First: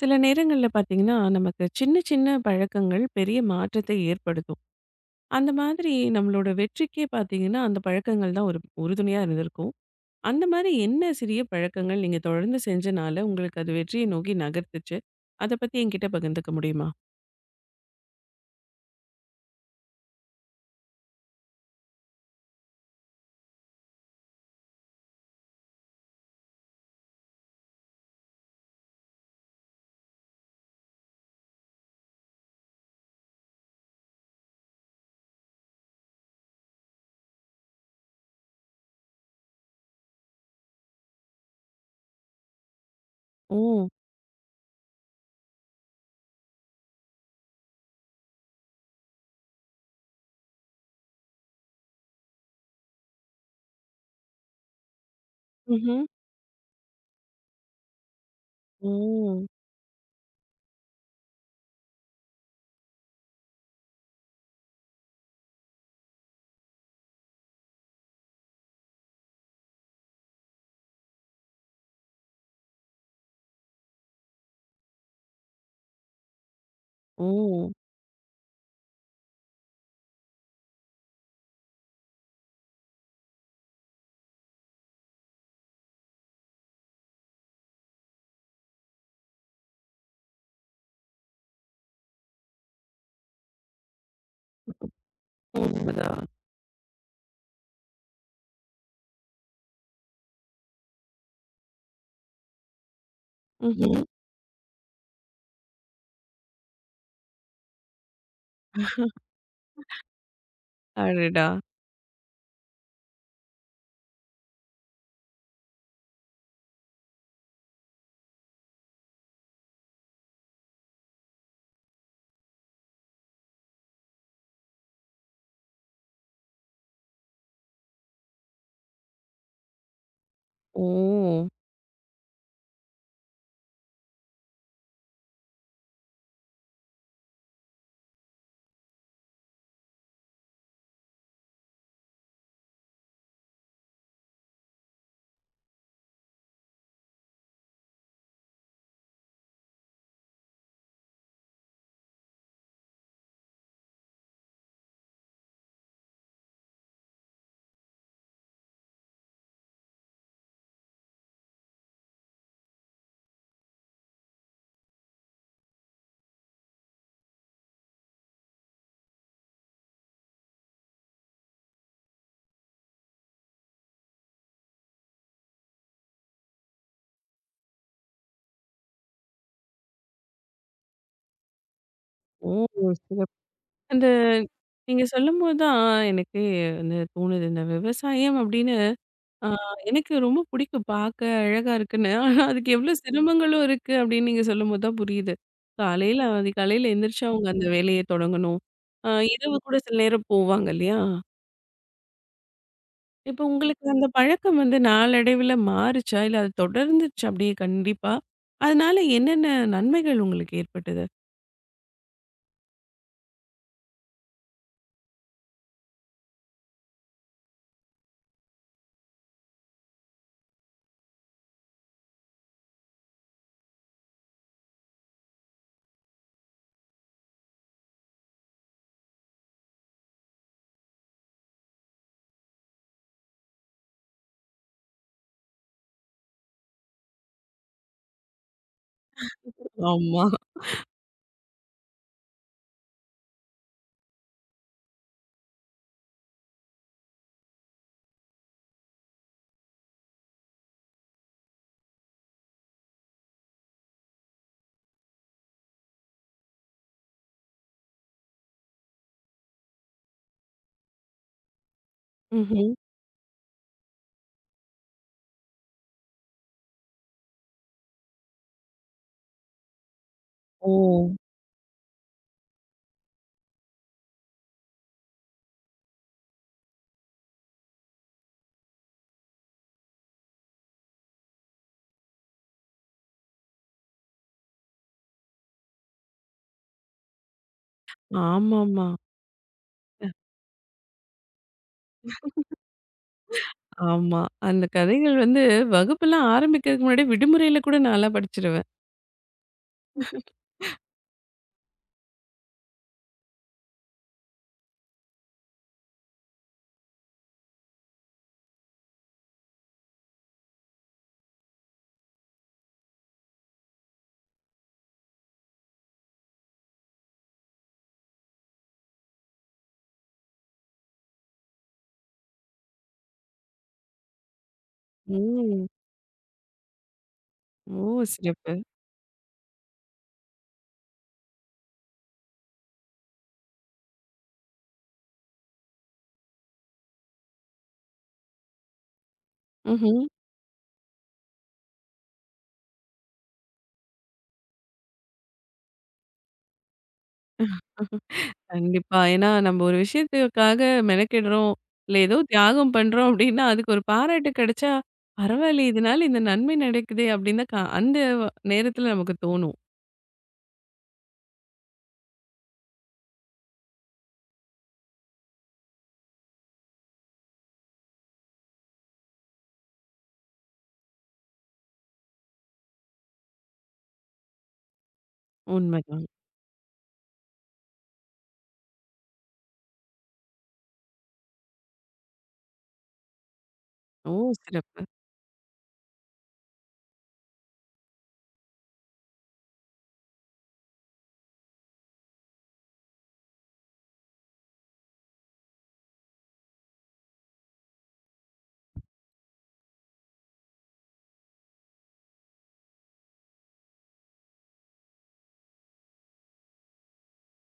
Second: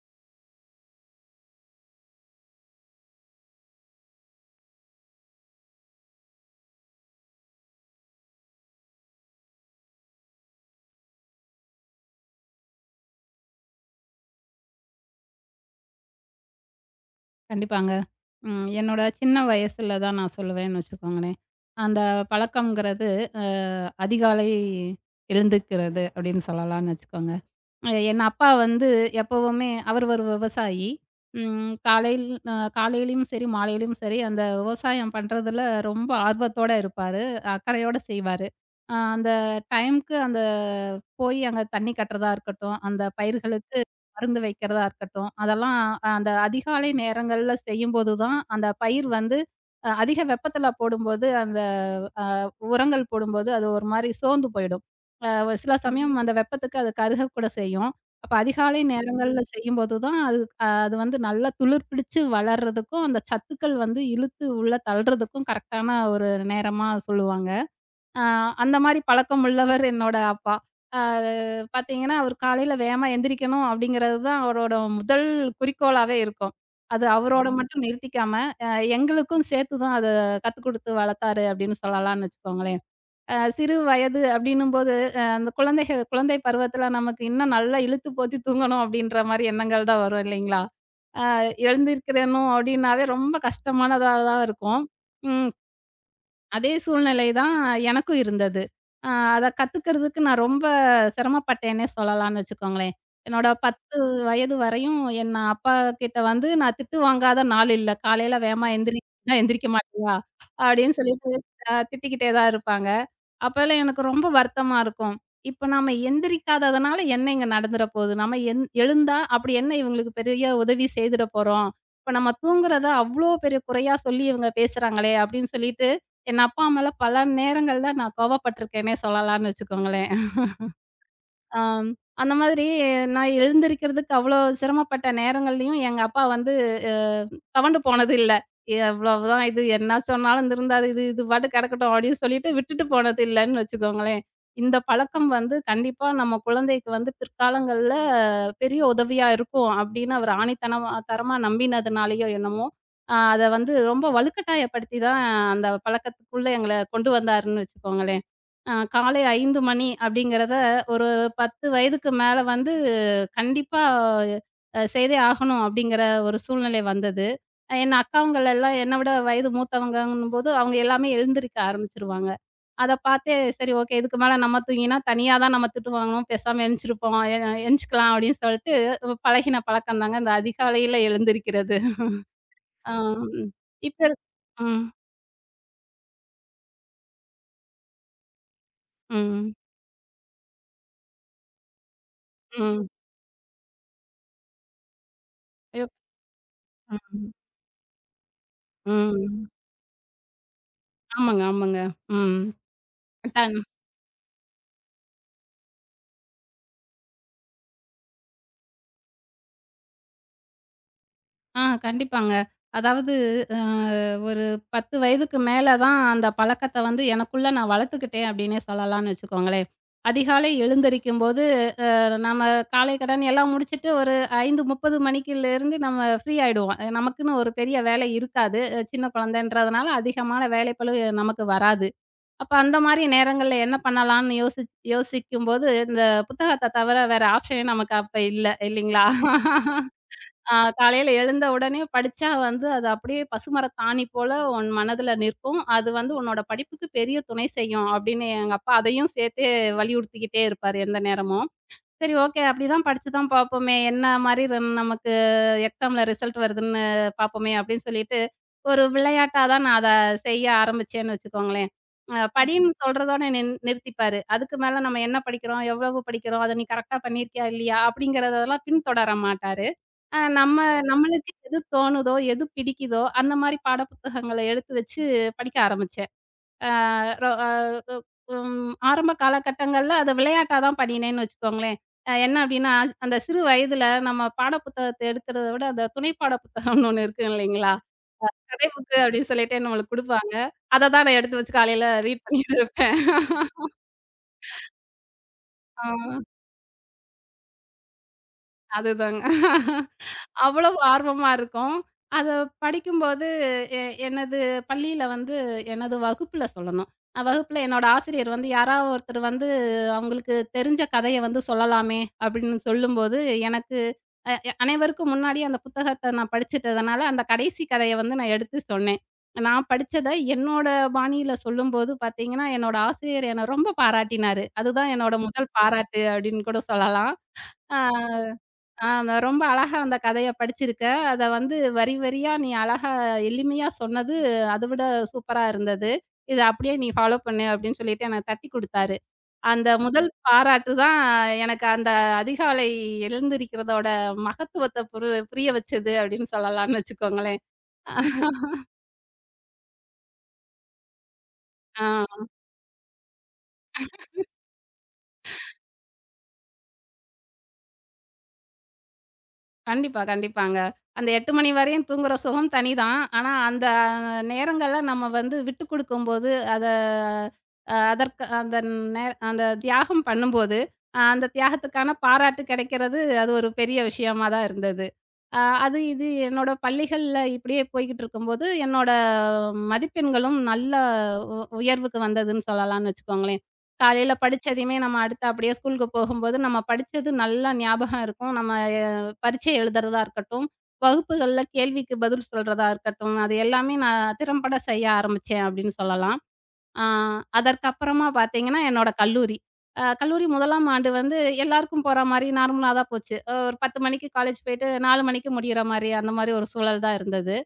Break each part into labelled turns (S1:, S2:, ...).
S1: சில நேரங்கள்ல பார்த்தீங்கன்னா, நமக்கு சின்ன சின்ன பழக்கங்கள் பெரிய மாற்றத்தை ஏற்படுத்தும். அந்த மாதிரி நம்மளோட வெற்றிக்கே பார்த்தீங்கன்னா, அந்த பழக்கங்கள் தான் ஒரு உறுதுணையா இருந்திருக்கும். அந்த மாரி என்ன சிறிய பழக்கங்கள் நீங்க தொடர்ந்து செஞ்சனால, உங்களுக்கு அது வெற்றியை நோக்கி நகர்த்துச்சு? அத பத்தி என்கிட்ட பகிர்ந்துக்க முடியுமா?
S2: கண்டிப்பாங்க. ம். என்னோட சின்ன வயசுல தான் நான் சொல்லுவேன்னு வச்சுக்கோங்களேன். அந்த பழக்கம்ங்கிறது அ அதிகாலை எழுந்துக்கிறது அப்படின்னு சொல்லலாம்னு வச்சுக்கோங்க. என் அப்பா வந்து எப்பவுமே அவர் ஒரு விவசாயி. ம் காலையில் அ காலையிலயும் சரி, மாலையிலயும் சரி அந்த விவசாயம் பண்றதுல ரொம்ப ஆர்வத்தோட இருப்பாரு. அக்கறையோட செய்வாரு. அந்த டைம்க்கு போய் அங்க தண்ணி கட்டுறதா இருக்கட்டும், அந்த
S1: ஓ!
S2: பயிர்களுக்கு மருந்து வைக்கிறதா இருக்கட்டும், அதெல்லாம் அந்த அதிகாலை நேரங்கள்ல செய்யும்போது தான், அந்த பயிர் வந்து அதிக வெப்பத்துல போடும்போது அந்த அ உரங்கள் போடும்போது அது ஒரு மாரி சோர்ந்து போயிடும். ஒரு சில
S1: ம்ஹ்ம்.
S2: சமயம் அந்த வெப்பத்துக்கு அது கருகக்கூட செய்யும். அப்ப அதிகாலை
S1: ஓ!
S2: நேரங்கள்ல செய்யும்போது தான் அது அது வந்து நல்லா துளிர் பிடிச்சு வளர்றதுக்கும், அந்த சத்துக்கள் வந்து இழுத்து உள்ள தள்றதுக்கும் கரெக்ட்டான ஒரு நேரமா சொல்லுவாங்க. ஆ அந்த மாரி பழக்கம் உள்ளவர் என்னோட அப்பா. ஆ பார்த்தீங்கன்னா, அவரு காலையில வேகமா எந்திரிக்கணும் அப்படிங்கிறது தான் அவரோட முதல் குறிக்கோளாவே இருக்கும். அது அவரோட ம்.
S1: ஓ!
S2: மட்டும் நிறுத்திக்காம, அ எங்களுக்கும் சேர்த்து தான் அத கத்துக் குடுத்து வளர்த்தாரு அப்படின்னு சொல்லலாம்னு வச்சுக்கோங்களேன். சிறு வயது அப்படின்னும்போது, அந்த குழந்தைகள் குழந்தை பருவத்தில நமக்கு இன்னும் நல்லா இழுத்து போத்தி தூங்கணும் அப்படின்ற மாரி எண்ணங்கள் தான் வரும் இல்லைங்களா? அ எழுந்திரிக்கிறணும் அப்படின்னாவே ரொம்ப கஷ்டமானதா தான் இருக்கும். ம்.
S1: உண்மதான்.
S2: அதே சூழ்நிலை தான் எனக்கும் இருந்தது. அத கத்துக்கிறதுக்கு நான் ரொம்ப சிரமப்பட்டேன்னே சொல்லலாம்னு வச்சுக்கோங்களேன். என்னோட
S1: ம்ஹ்ம்.
S2: 10 வயது வரையும் என்ன அப்பா கிட்ட வந்து நான் திட்டு வாங்காத நாள் இல்ல. காலையில வேகமா எந்திரின்னா எந்திரிக்க மாட்டியா? அப்படின்னு சொல்லிட்டு
S1: அடடா!
S2: அ திட்டிக்கிட்டே தான் இருப்பாங்க. அப்போலாம் எனக்கு ரொம்ப வருத்தமா இருக்கும். இப்ப நாம எந்திரிக்காததுனால என்ன இங்க நடந்துற போகுது? நம்ம எந் எழுந்தா அப்படி என்ன இவங்களுக்கு பெரிய உதவி செய்துட போறோம்? இப்ப நம்ம தூங்குறத அவ்ளோ பெரிய குறையா சொல்லி இவங்க பேசுறாங்களே அப்படின்னு சொல்லிட்டு என் அப்பா, அம்மாலாம் பல நேரங்கள்ல நான் கோவப்பட்டுருக்கேன்னே சொல்லலாம்னு வச்சுக்கோங்களேன்.
S1: ஓ!
S2: ஆம். அந்த மாதிரி நான் எழுந்திரிக்கிறதுக்கு அவ்வளோ சிரமப்பட்ட நேரங்கள்லயும், எங்க அப்பா வந்து அ துவண்டு போனது இல்ல. "எவ்வளவுதான் இது என்ன சொன்னாலும் இருந்திருந்தாது இது இது பாட்டுக்கு கிடக்கட்டும்" அப்படின்னு சொல்லிட்டு விட்டுட்டு போனது இல்லன்னு வச்சுக்கோங்களேன். இந்த பழக்கம் வந்து கண்டிப்பா நம்ம குழந்தைக்கு வந்து பிற்காலங்கள்ல பெரிய உதவியா இருக்கும் அப்படின்னு அவர் ஆணித்தனமா தரமா நம்பினதுனாலயோ என்னமோ, அத வந்து ரொம்ப வலுக்கட்டாயப்படுத்தி தான் அந்த பழக்கத்துக்குள்ள எங்கள கொண்டு வந்தாருன்னு வச்சுக்கோங்களேன். காலை 5 மணி அப்படிங்கிறத ஒரு 10 வயதுக்கு மேல வந்து கண்டிப்பா செய்தே ஆகணும் அப்படிங்கிற ஒரு சூழ்நிலை வந்தது. என் அக்காங்கள் எல்லாம் என்ன விட வயது மூத்தவங்கங்கும்போது, அவங்க எல்லாமே எழுந்திரிக்க ஆரம்பிச்சுருவாங்க. அத பார்த்தே சரி, ஓகே, இதுக்கு மேல நம்ம தூங்கினா தனியா தான் நம்ம திட்டு வாங்கணும். பேசாம எந்திச்சிருப்போம் எ எந்திச்சுக்கலாம் அப்படின்னு சொல்லிட்டு பழகின பழக்கம் தாங்க இந்த அதிகாலையில எழுந்திரிக்கிறது.
S1: ஓ!
S2: ஆ.
S1: சிறப்பு.
S2: இப்ப
S1: அந்த
S2: இருக் ம்.
S1: நீங்க சொல்லும்போது தான் எனக்கே வந்து தோணுது. இந்த விவசாயம் அப்படின்னு ஆ
S2: ம்.
S1: எனக்கு ரொம்ப பிடிக்கும் பார்க்க அழகா இருக்குன்னு. ஆனா அதுக்கு
S2: ம்.
S1: எவ்ளோ சிரமங்களும் இருக்கு அப்படின்னு நீங்க சொல்லும்போது தான் புரியுது.
S2: ஐயோ!
S1: காலையில அதிகாலையில எந்திரிச்சு
S2: ம்.
S1: அவங்க அந்த வேலைய தொடங்கணும். ஆ
S2: ம்.
S1: இரவு கூட சில நேரம் போவாங்க இல்லையா?
S2: ஆமாங்க, ஆமாங்க. ம்.
S1: இப்ப
S2: கண்
S1: உங்களுக்கு அந்த பழக்கம் வந்து நாளடைவில மாறுச்சா? இல்ல அது தொடர்ந்துச்சா அப்படியே கண்டிப்பா? அதனால என்னென்ன நன்மைகள் உங்களுக்கு ஏற்பட்டது?
S2: கண்டிப்பாங்க. அதாவது அ ஒரு 10 வயதுக்கு மேல தான் அந்த பழக்கத்த வந்து எனக்குள்ள நான் வளர்த்துக்கிட்டேன் அப்டின்னே சொல்லலாம்னு வச்சுக்கோங்களேன். அதிகாலை எழுந்திரிக்கும்போது அ நம்ம காலை கடன் எல்லாம் முடிச்சுட்டு ஒரு 5:30 மணிக்கிலேருந்து நம்ம ஃப்ரீ ஆயிடுவோம். நமக்குன்னு ஒரு பெரிய வேலை இருக்காது. சின்ன குழந்தைன்றதுனால அதிகமான வேலைப்பளு நமக்கு வராது. அப்ப அந்த மாரி நேரங்கள்ல என்ன பண்ணலாம்னு யோசிக்கும்போது இந்த புத்தகத்த தவிர வேற ஆப்ஷனே நமக்கு அப்ப இல்ல இல்லைங்களா?
S1: ஆமா.
S2: ஆ, காலையில எழுந்த உடனே படிச்சா வந்து, அது அப்படியே பசுமரத்தாணி போல உன் மனதுல நிற்கும். அது வந்து உன்னோட படிப்புக்கு பெரிய துணை செய்யும்." அப்படின்னு எங்க அப்பா அதையும் சேர்த்தே வலியுறுத்திக்கிட்டே இருப்பாரு எந்த நேரமும். சரி, ஓகே, அப்படிதான் படிச்சு தான் பார்ப்போமே, என்ன மாரி ரெம் நமக்கு எக்ஸாம்ல ரிசல்ட் வருதுன்னு பார்ப்போமே அப்படின்னு சொல்லிட்டு, ஒரு விளையாட்டா தான் நான் அத செய்ய ஆரம்பிச்சேன்னு வச்சுக்கோங்களேன். அ ம். படின்னு
S1: ம்ஹ்ம்.
S2: சொல்றதோட நிறுத்திப்பாரு. அதுக்கு மேல நம்ம என்ன படிக்கிறோம், எவ்வளவு படிக்கிறோம், அத நீ கரெக்ட்டா பண்ணியிருக்கியா இல்லையா அப்படிங்கிறதெல்லாம் பின்தொடர மாட்டாரு. அ நம்ம
S1: ஓ!
S2: நம்மளுக்கு எது தோணுதோ, எது பிடிக்குதோ, அந்த மாரி பாட புத்தகங்கள எடுத்து வச்சு படிக்க ஆரம்பிச்சேன். அ ரொ அ ஒ ம் ஆரம்ப காலகட்டங்கள்ல அத விளையாட்டா தான் பண்ணினேன்னு வச்சுக்கோங்களேன். என்ன அப்டின்னா, அந்த சிறு வயதுல நம்ம பாட புத்தகத்த எடுக்கிறத விட, அந்த துணை பாட புத்தகம்னு ஒண்ணு இருக்கும் இல்லைங்களா? கதை
S1: ஆமாமா.
S2: புக்கு அப்டின்னு சொல்லிட்டு நம்மளுக்கு குடுப்பாங்க. அத தான் நான் எடுத்து வச்சு காலையில ரீட் பண்ணிட்டு இருப்பேன்.
S1: ஆமா. அந்த கதைகள் வந்து
S2: ஆ,
S1: வகுப்பெல்லாம் ஆரம்பிக்கிறதுக்கு முன்னாடி விடுமுறையில கூட நான்லாம் படிச்சுருவேன்.
S2: அதுதாங்க. அவ்வளவு ஆர்வமா இருக்கும். அத படிக்கும்போது எ எனது பள்ளியில வந்து எனது வகுப்புல சொல்லணும். வகுப்புல என்னோட ஆசிரியர் வந்து யாராவது ஒருத்தர் வந்து அவங்களுக்கு தெரிஞ்ச கதைய வந்து சொல்லலாமே அப்படின்னு சொல்லும்போது, எனக்கு அ எ அனைவருக்கும் முன்னாடி அந்த புத்தகத்த நான் படிச்சுட்டதுனால, அந்த கடைசி கதைய வந்து நான் எடுத்து சொன்னேன். நான் படிச்சத என்னோட பாணியில சொல்லும்போது பார்த்தீங்கன்னா, என்னோட ஆசிரியர் என்ன ரொம்ப பாராட்டினாரு. அதுதான் என்னோட முதல்
S1: ம்.
S2: பாராட்டு அப்படின்னு கூட சொல்லலாம்.
S1: ஓ!
S2: ஆ.
S1: சிறப்பு.
S2: ஆ, நான் ரொம்ப அழகா அந்த கதைய படிச்சிருக்க. அத வந்து வரி வரியா நீ அழகா எளிமையா சொன்னது, அத விட சூப்பரா இருந்தது. இத அப்படியே நீ ஃபாலோ பண்ணு அப்படின்னு சொல்லிட்டு எனக்கு தட்டி குடுத்தாரு. அந்த
S1: ம்ஹ்ம்.
S2: முதல் பாராட்டு தான் எனக்கு அந்த அதிகாலை எழுந்திரிக்கிறதோட மகத்துவத்த புரிய வச்சது அப்படின்னு சொல்லலாம்னு வச்சுக்கோங்களேன்.
S1: ம்ஹ்ம். கண்டிப்பா. ஏன்னா நம்ம ஒரு விஷயத்துக்காக மெனக்கிடுறோம். இல்ல ஏதோ
S2: ஆ.
S1: தியாகம் பண்றோம் அப்டின்னா, அதுக்கு ஒரு பாராட்டு கிடைச்சா, பரவாயில்லையே இதனால இந்த நன்மை நடக்குதே அப்டின்னு தான் அந்த நேரத்துல நமக்கு தோணும்.
S2: கண்டிப்பா, கண்டிப்பாங்க. அந்த 8 மணி வரையும் தூங்குற சுகம் தனிதான். ஆனா, அந்த நேரங்கள்ல நம்ம வந்து விட்டு குடுக்கும்போது, அத அ அதற்கு அந்த நே அந்த தியாகம் பண்ணும்போது, அந்த தியாகத்துக்கான பாராட்டு கிடைக்கிறது, அது ஒரு பெரிய விஷயமா தான் இருந்தது. அ அது
S1: உண்மைதான்.
S2: இது என்னோட பள்ளிகள்ல இப்படியே போய்க்கிட்டு இருக்கும்போது, என்னோட மதிப்பெண்களும் நல்ல உயர்வுக்கு வந்ததுன்னு சொல்லலாம்னு வச்சுக்கோங்களேன்.
S1: ஓ!
S2: காலையில படிச்சதையுமே
S1: சிறப்பு.
S2: நம்ம அடுத்து அப்படியே ஸ்கூலுக்கு போகும்போது, நம்ம படிச்சது நல்லா ஞாபகம் இருக்கும். நம்ம பரீட்சை எழுதுறதா இருக்கட்டும், வகுப்புகள்ல கேள்விக்கு பதில் சொல்றதா இருக்கட்டும், அது எல்லாமே நான் திறம்பட செய்ய ஆரம்பிச்சேன் அப்படின்னு சொல்லலாம். ஆ அதற்கப்புறமா பார்த்தீங்கன்னா, என்னோட கல்லூரி. கல்லூரி 1ஆம் ஆண்டு வந்து எல்லாருக்கும் போற மாரி நார்மலா தான் போச்சு. ஒரு 10 மணிக்கு காலேஜ் போயிட்டு 4 மணிக்கு முடியிற மாரி, அந்த மாரி ஒரு சூழல் தான் இருந்தது.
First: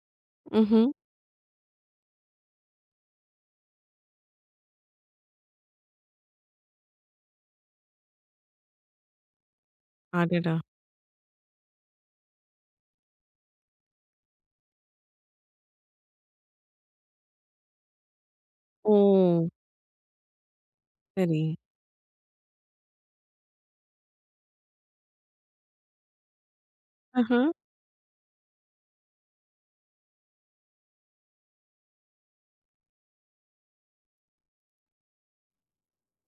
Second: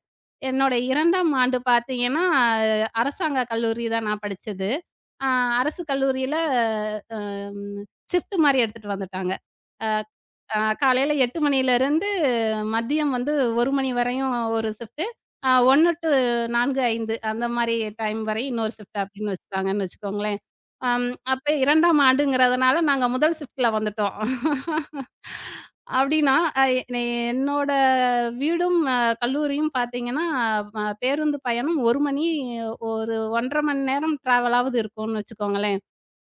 S2: என்னோட
S1: ம்ஹ்ம்.
S2: 2ஆம் ஆண்டு பார்த்தீங்கன்னா, அரசாங்க கல்லூரி தான் நான் படிச்சது. அ அரசு கல்லூரியில அ ம் ஷிஃப்ட் மாரி எடுத்துட்டு வந்துட்டாங்க. அ
S1: அடடா!
S2: ஆ காலையில 8 மணியிலருந்து மதியம் வந்து 1 மணி வரையும் ஒரு ஷிஃப்ட்டு. 1 டூ 4, 5 அந்த மாரி டைம் வரை இன்னொரு
S1: ஓ!
S2: ஷிஃப்ட் அப்படின்னு வச்சுட்டாங்கன்னு வச்சுக்கோங்களேன். அம்
S1: சரி.
S2: அப்ப 2ஆம் ஆண்டுங்கிறதுனால நாங்க முதல் ஷிஃப்ட்ல வந்துட்டோம். அப்படின்னா, அ எ
S1: ஆஹா.
S2: என்னோட வீடும் கல்லூரியும் பார்த்தீங்கன்னா, பேருந்து பயணம் 1 மணி ஒரு 1 1/2 மணி நேரம் ட்ராவலாவது இருக்கும்னு வச்சுக்கோங்களேன்.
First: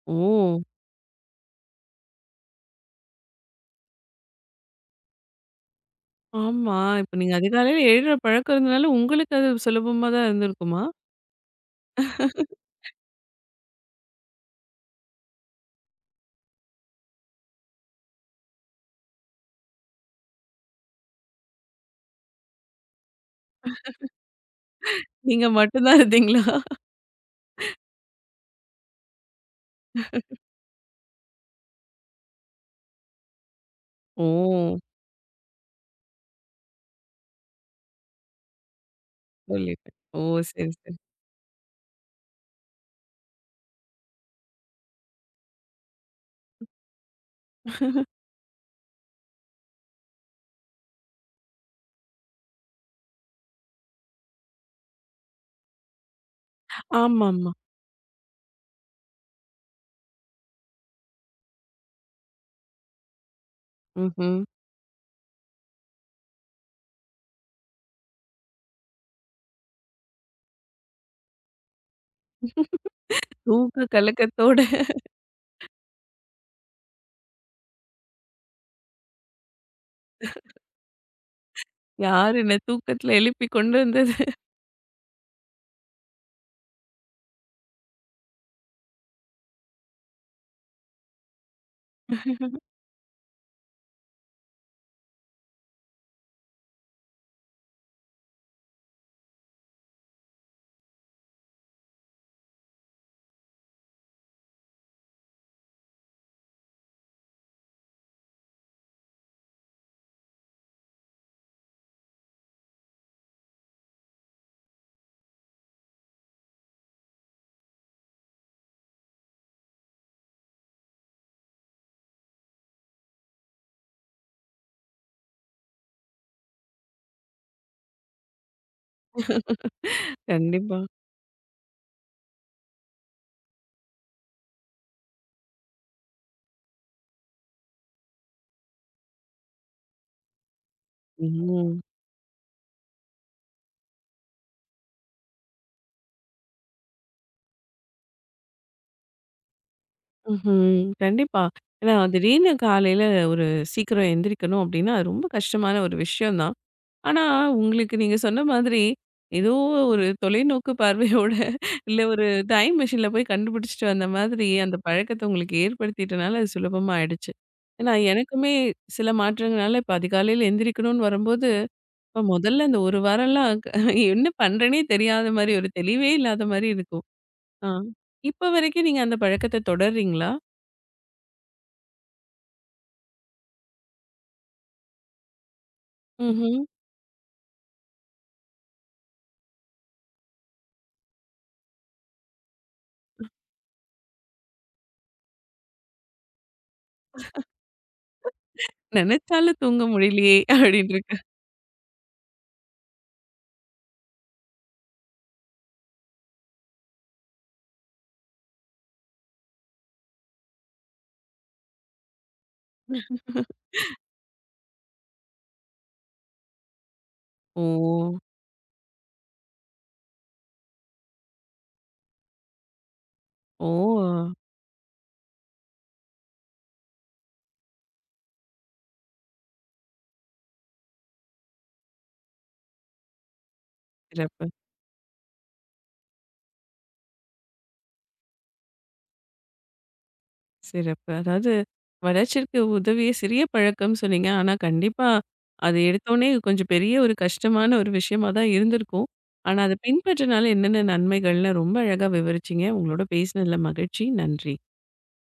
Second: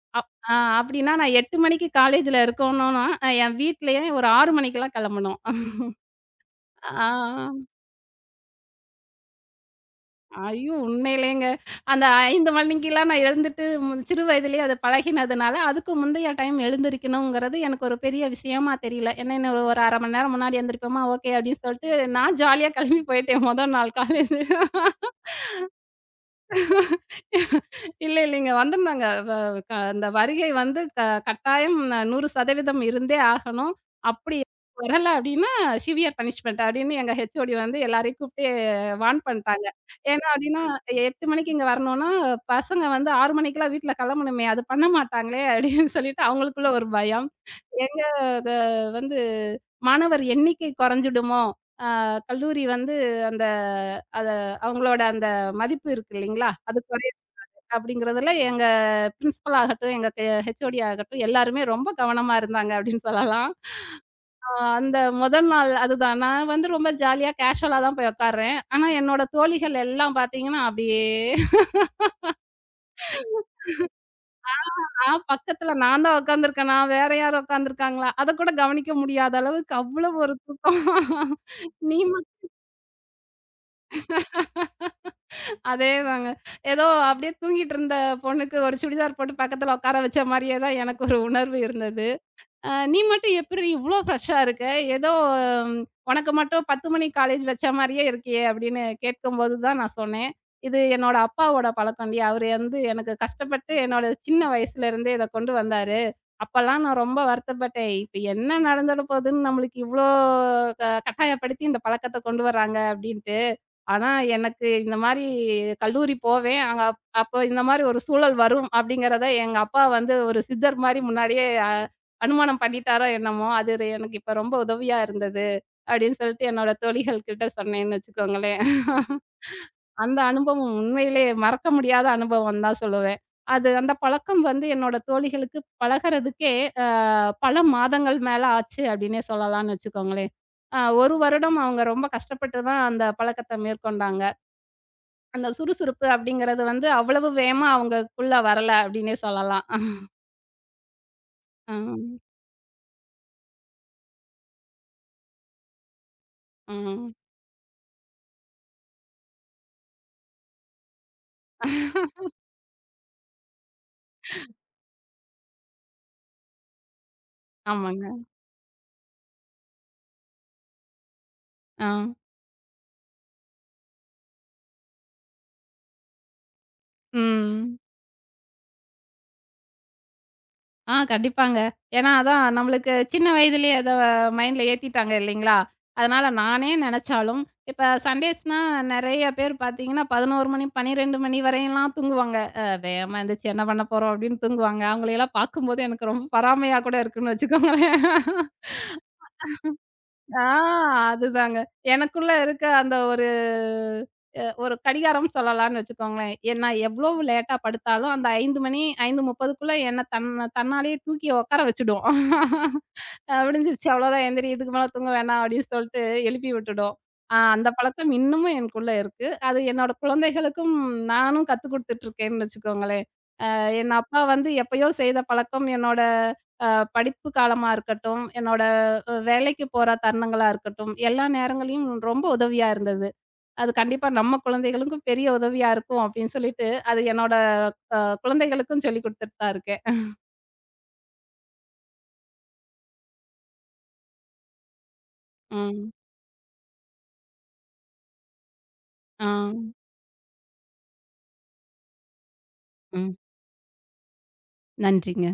S1: ஓ!
S2: அப் அப்டின்னா நான் 8 மணிக்கு காலேஜ்ல இருக்கணும்னா, என் வீட்லயே ஒரு 6 மணிக்கெல்லாம் கெளம்பணும்.
S1: ஆமா.
S2: ஆ
S1: இப்ப நீங்க அதிகாலையில எழுற பழக்கம் இருந்தனால, உங்களுக்கு அது சுலபமா தான்
S2: ஐயோ!
S1: இருந்திருக்குமா?
S2: உண்மையிலேங்க. அந்த 5 மணிக்கெல்லாம் நான் எழுந்துட்டு சிறு வயதிலேயே அது பழகினதுனால, அதுக்கு முந்தைய டைம் எழுந்திரிக்கணுங்கிறது எனக்கு ஒரு பெரிய விஷயமா தெரியல. என்ன இன்னும் ஒரு 1/2 மணி நேரம் முன்னாடி எந்திரிப்போமா, ஓகே, அப்டின்னு சொல்ட்டு நான் ஜாலியா கெளம்பி போயிட்டேன் மொத நாள் காலேஜ்.
S1: நீங்க மட்டும் தான் இருந்தீங்களா?
S2: இல்ல, இல்லைங்க. வந்திருந்தாங்க. வ க அந்த வருகை வந்து கட்டாயம் 100% இருந்தே ஆகணும். அப்படி
S1: ஓ!
S2: வரல அப்படின்னா, சிவியர் பனிஷ்மென்ட் அப்படின்னு எங்க ஹெச்ஓடி வந்து எல்லாரையும் கூப்பிட்டு வார்ன் பண்ட்டாங்க.
S1: புரியுது. ஓ!
S2: ஏன்னா அப்படின்னா,
S1: சரி,
S2: 8 மணிக்கு இங்க வரணும்னா, பசங்க வந்து 6 மணிக்கெல்லாம் வீட்ல கிளம்பணுமே, அது பண்ண மாட்டாங்களே அப்படின்னு சொல்லிட்டு அவங்களுக்குள்ள ஒரு பயம். எங்க
S1: சரி.
S2: க வந்து மாணவர் எண்ணிக்கை குறைஞ்சிடுமோ, கல்லூரி வந்து அந்த அத அவங்களோட அந்த மதிப்பு இருக்கு இல்லைங்களா? அது குறை
S1: ஆமாமா.
S2: அப்படிங்கிறதுல எங்க பிரின்சிபல் ஆகட்டும், எங்க ஹெச்ஓடி ஆகட்டும் எல்லாருமே ரொம்ப கவனமா இருந்தாங்க அப்படின்னு சொல்லலாம்.
S1: ம்ஹ்ம்.
S2: ஆ அந்த முதல் நாள் அதுதான். நான் வந்து ரொம்ப ஜாலியா கேஷுவலா தான் போய் உட்கார்றேன். ஆனா என்னோட தோழிகள் எல்லாம் பார்த்தீங்கன்னா, அப்படியே
S1: தூக்க கலக்கத்தோட
S2: நான் தான் உட்காந்துருக்கேனா? வேற யாரும் உட்காந்துருக்காங்களா? அதக்கூட கவனிக்க முடியாத அளவுக்கு அவ்வளவு ஒரு தூக்கம். நீ மட்
S1: யார் என்ன தூக்கத்துல எழுப்பி கொண்டு வந்தது?
S2: அதேதாங்க. ஏதோ அப்படியே தூங்கிட்டு இருந்த பொண்ணுக்கு ஒரு சுடிதார் போட்டு பக்கத்துல உட்கார வச்ச மாரியே தான் எனக்கு ஒரு உணர்வு இருந்தது. "நீ மட்டும் எப்புட்றீ இவ்ளோ ஃப்ரெஷ்ஷா இருக்க? ஏதோ ம், உனக்கு மட்டும் 10 மணி காலேஜ் வச்ச மாரியே இருக்கியே!" அப்படின்னு கேட்கும்போது தான் நான் சொன்னேன். "இது என்னோட அப்பாவோட பழக்கம்டி. அவரு வந்து எனக்கு கஷ்டப்பட்டு என்னோட சின்ன வயசுலேருந்தே இத கொண்டு வந்தாரு. அப்பலாம் நான் ரொம்ப வருத்தப்பட்டேன். இப்ப என்ன நடந்துட போதுன்னு நம்மளுக்கு இவ்ளோ கட்டாயப்படுத்தி இந்த பழக்கத்த கொண்டு வர்றாங்க" அப்படின்ட்டு. ஆனா எனக்கு இந்த மாரி கல்லூரி போவேன். அப்போ இந்த மாரி ஒரு சூழல் வரும் அப்படிங்கிறத எங்க அப்பா வந்து ஒரு சித்தர் மாரி முன்னாடியே அனுமானம் பண்ணிட்டாரோ என்னமோ, அது ஒரு எனக்கு இப்ப ரொம்ப உதவியா இருந்தது. அப்படின்னு சொல்லிட்டு என்னோட தோழிகள் கிட்ட சொன்னேன்னு வச்சுக்கோங்களேன். அந்த அனுபவம்
S1: கண்டிப்பா.
S2: உண்மையிலேயே மறக்க முடியாத அனுபவம் தான் சொல்லுவேன். அது அந்த பழக்கம் வந்து என்னோட தோழிகளுக்கு பழகுறதுக்கே அ பல மாதங்கள் மேல ஆச்சு அப்படின்னே சொல்லலாம்னு வச்சுக்கோங்களேன். 1 வருடம்
S1: ம்.
S2: அவங்க ரொம்ப கஷ்டப்பட்டு தான் அந்த பழக்கத்த மேற்கொண்டாங்க. அந்த சுறுசுறுப்பு அப்படிங்கிறது வந்து அவ்வளவு வேகமா அவங்களுக்குள்ள வரல அப்படின்னே சொல்லலாம்.
S1: ம்ஹ்ம். கண்டிப்பா. ஏன்னா,
S2: ம்.
S1: திடீர்னு காலையில ஒரு சீக்கிரம் எந்திரிக்கணும் அப்டின்னா, அது ரொம்ப கஷ்டமான ஒரு விஷயம் தான்.
S2: ம்.
S1: ஆனா, உங்களுக்கு நீங்க சொன்ன மாதிரி, ஏதோ ஒரு தொலைநோக்கு பார்வையோட இல்ல ஒரு டைம் மெஷின்ல போய் கண்டுபிடிச்சுட்டு வந்த மாதிரி, அந்த பழக்கத்த உங்களுக்கு ஏற்படுத்திட்டனால அது சுலபமா ஆயிடுச்சு. ஏன்னா,
S2: ஆமாங்க.
S1: எனக்குமே சில மாற்றங்கள்னால இப்ப அதிகாலையில எந்திரிக்கணும்னு வரும்போது
S2: ஆ.
S1: இப்ப முதல்ல இந்த ஒரு வாரம்லாம் என்ன பண்றேன்னே தெரியாத மாரி, ஒரு தெளிவே இல்லாத மாரி இருக்கும். ஆ.
S2: ம்.
S1: இப்ப வரைக்கும் நீங்க அந்த பழக்கத்த தொடர்றீங்களா?
S2: கண்டிப்பாங்க. ஏன்னா அதான் நம்மளுக்கு சின்ன வயதிலேயே அத மைண்ட்ல ஏத்திட்டாங்க இல்லைங்களா? அதனால
S1: ம்ஹ்ம்.
S2: நானே நெனச்சாலும், இப்ப சண்டேஸ்னா நெறைய பேர் பாத்தீங்கன்னா 11 மணி, 12 மணி வரையும்லாம் தூங்குவாங்க. வேகமா எந்திரிச்சு என்ன பண்ண போறோம்? அப்படின்னு தூங்குவாங்க. அவங்களையெல்லாம் பாக்கும்போது எனக்கு ரொம்ப பராமையா கூட இருக்குன்னு வச்சுக்கோங்களேன்.
S1: "நெனச்சாலும் தூங்க முடியலையே!"
S2: ஆ
S1: அப்படின்னு இருக்கு.
S2: அதுதாங்க. எனக்குள்ள இருக்க அந்த ஒரு ஒரு கடிகாரம் சொல்லலான்னு வச்சுக்கோங்களேன். நான் எவ்வளவு லேட்டா படுத்தாலும் அந்த 5 மணி 5:30க்குள்ள என்ன தன்னாலேயே தூக்கி உட்கார வச்சுடும். "விடிஞ்சிருச்சு அவ்வளோதான் எந்திரி, இதுக்கு மேல தூங்க வேணாம்" அப்படின்னு சொல்லிட்டு எழுப்பி விட்டுடும்.
S1: ஓ!
S2: அந்த பழக்கம் இன்னமும் எனக்குள்ள இருக்கு. அது என்னோட குழந்தைகளுக்கும் நானும் கத்துக் குடுத்துட்டுருக்கேன்னு வச்சுக்கோங்களேன்.
S1: ஓ!
S2: என் அப்பா வந்து எப்பயோ செய்த பழக்கம் என்னோட அ படிப்பு காலமா இருக்கட்டும், என்னோட வேலைக்கு போற தருணங்களா இருக்கட்டும், எல்லா நேரங்களையும் ரொம்ப உதவியா இருந்தது. அது கண்டிப்பா நம்ம
S1: சிறப்பு,
S2: குழந்தைகளுக்கும் பெரிய உதவியா இருக்கும் அப்படின்னு சொல்லிட்டு, அது என்னோட அ குழந்தைகளுக்கும் சொல்லிக் குடுத்துட்டு தான் இருக்கேன்.
S1: சிறப்பு. அதாவது வளர்ச்சிக்கு உதவிய சிறிய பழக்கம்னு சொன்னீங்க. ஆனா கண்டிப்பா அது
S2: ம்.
S1: எடுத்தோனே கொஞ்சம் பெரிய ஒரு கஷ்டமான ஒரு விஷயமா தான் இருந்திருக்கும்.
S2: ஆ.
S1: ஆனா அத பின்பற்றினால என்னென்ன நன்மைகள்னு ரொம்ப அழகா விவரிச்சீங்க. உங்களோட
S2: ம்.
S1: பேசினதுல மகிழ்ச்சி. நன்றி.
S2: நன்றிங்க.